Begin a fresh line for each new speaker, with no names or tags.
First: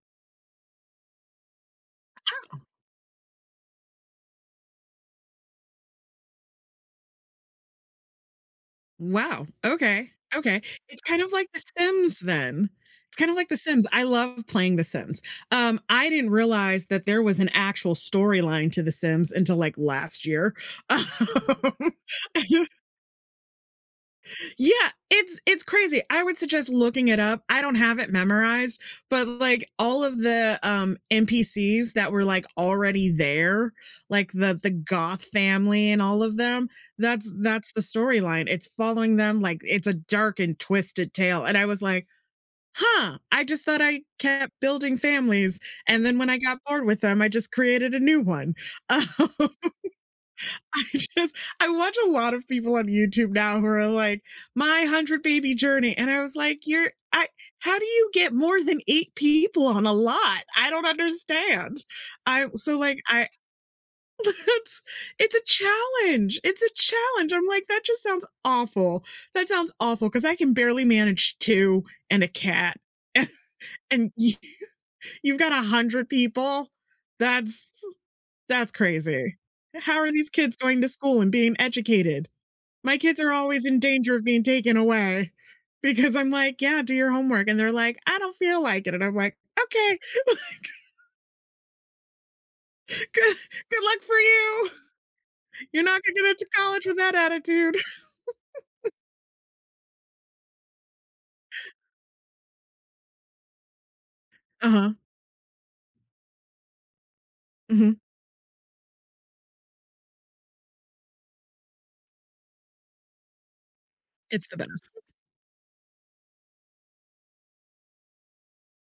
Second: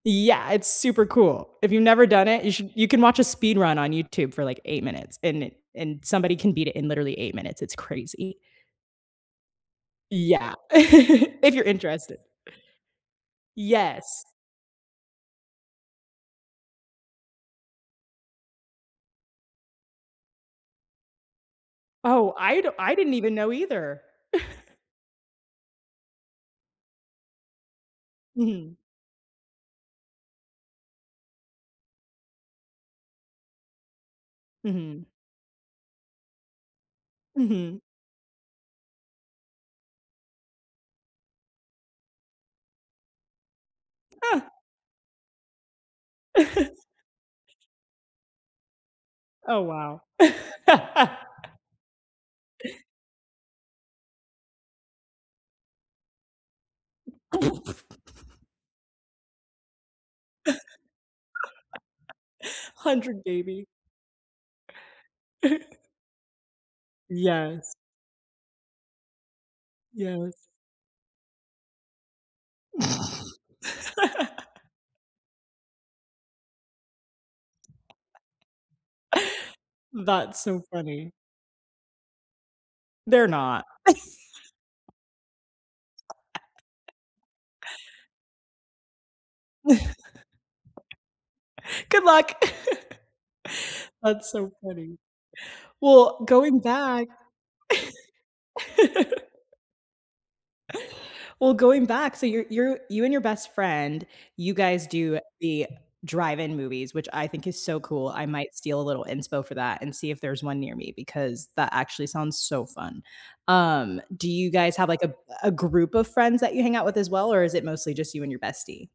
Yeah, it's super cool. If you've never done it, you
[unintelligible]
should you can watch a speed run on YouTube for, like, 8 minutes, and it and somebody can beat it in literally 8 minutes, it's crazy.
Wow, okay,
Yeah,
okay. It's kind of, like,
if you're
The
interested.
Sims then, it's kinda like The Sims, I
Yes.
love playing The Sims. Um, I didn't realize that there was an actual storyline to The Sims until, like, last year. Um,
Oh, I
you
do I didn't even know either.
Yeah, it's it's crazy, I would suggest looking it up. I don't have it
Mhm.
memorized, but, like, all of the, um, NPCs that were, like, already there, like, the the
Mhm.
Goth family and all of them, that's that's
Mhm.
the storyline. It's following them like, it's a dark and twisted tale, and I was like, "Huh, I just thought I
Uh
kept building families, and then when I got bored with them, I just created a new one." Um,
Oh, wow.
I just I watch a lot of people on YouTube now who are like, "My hundred-baby journey," and I was like, "You're I how do you get more than 8 people on a lot? I don't understand." I so like
100
I
baby.
It's it's a challenge, it's a challenge, I'm like,
Yes.
"That just sounds awful." That sounds awful, 'cause I
Yes.
can barely manage 2 and a cat, and you you've got 100 people? That's that's crazy. How are these
That's
kids
so
going to
funny.
school and being educated? My kids
They're
are
not.
always in danger of being taken away because I'm like, "Yeah, do your homework," and they're like, "I don't feel like it," and I'm like, "Okay." Like
Good luck!
"good good luck for
That's so
you!
funny.
You're not gonna
Well,
get into
going
college with
back
that attitude."
well, going back, so you're you're you and your best friend, you guys
Uh-huh.
do the drive-in movies, which I think is so
Mhm.
cool, I might steal a little inspo for that and see if there's one near me because that actually sounds so fun. Um, do
It's
you
the
guys have,
best.
like, a b a group of friends that you hang out with as well, or is it mostly just you and your bestie?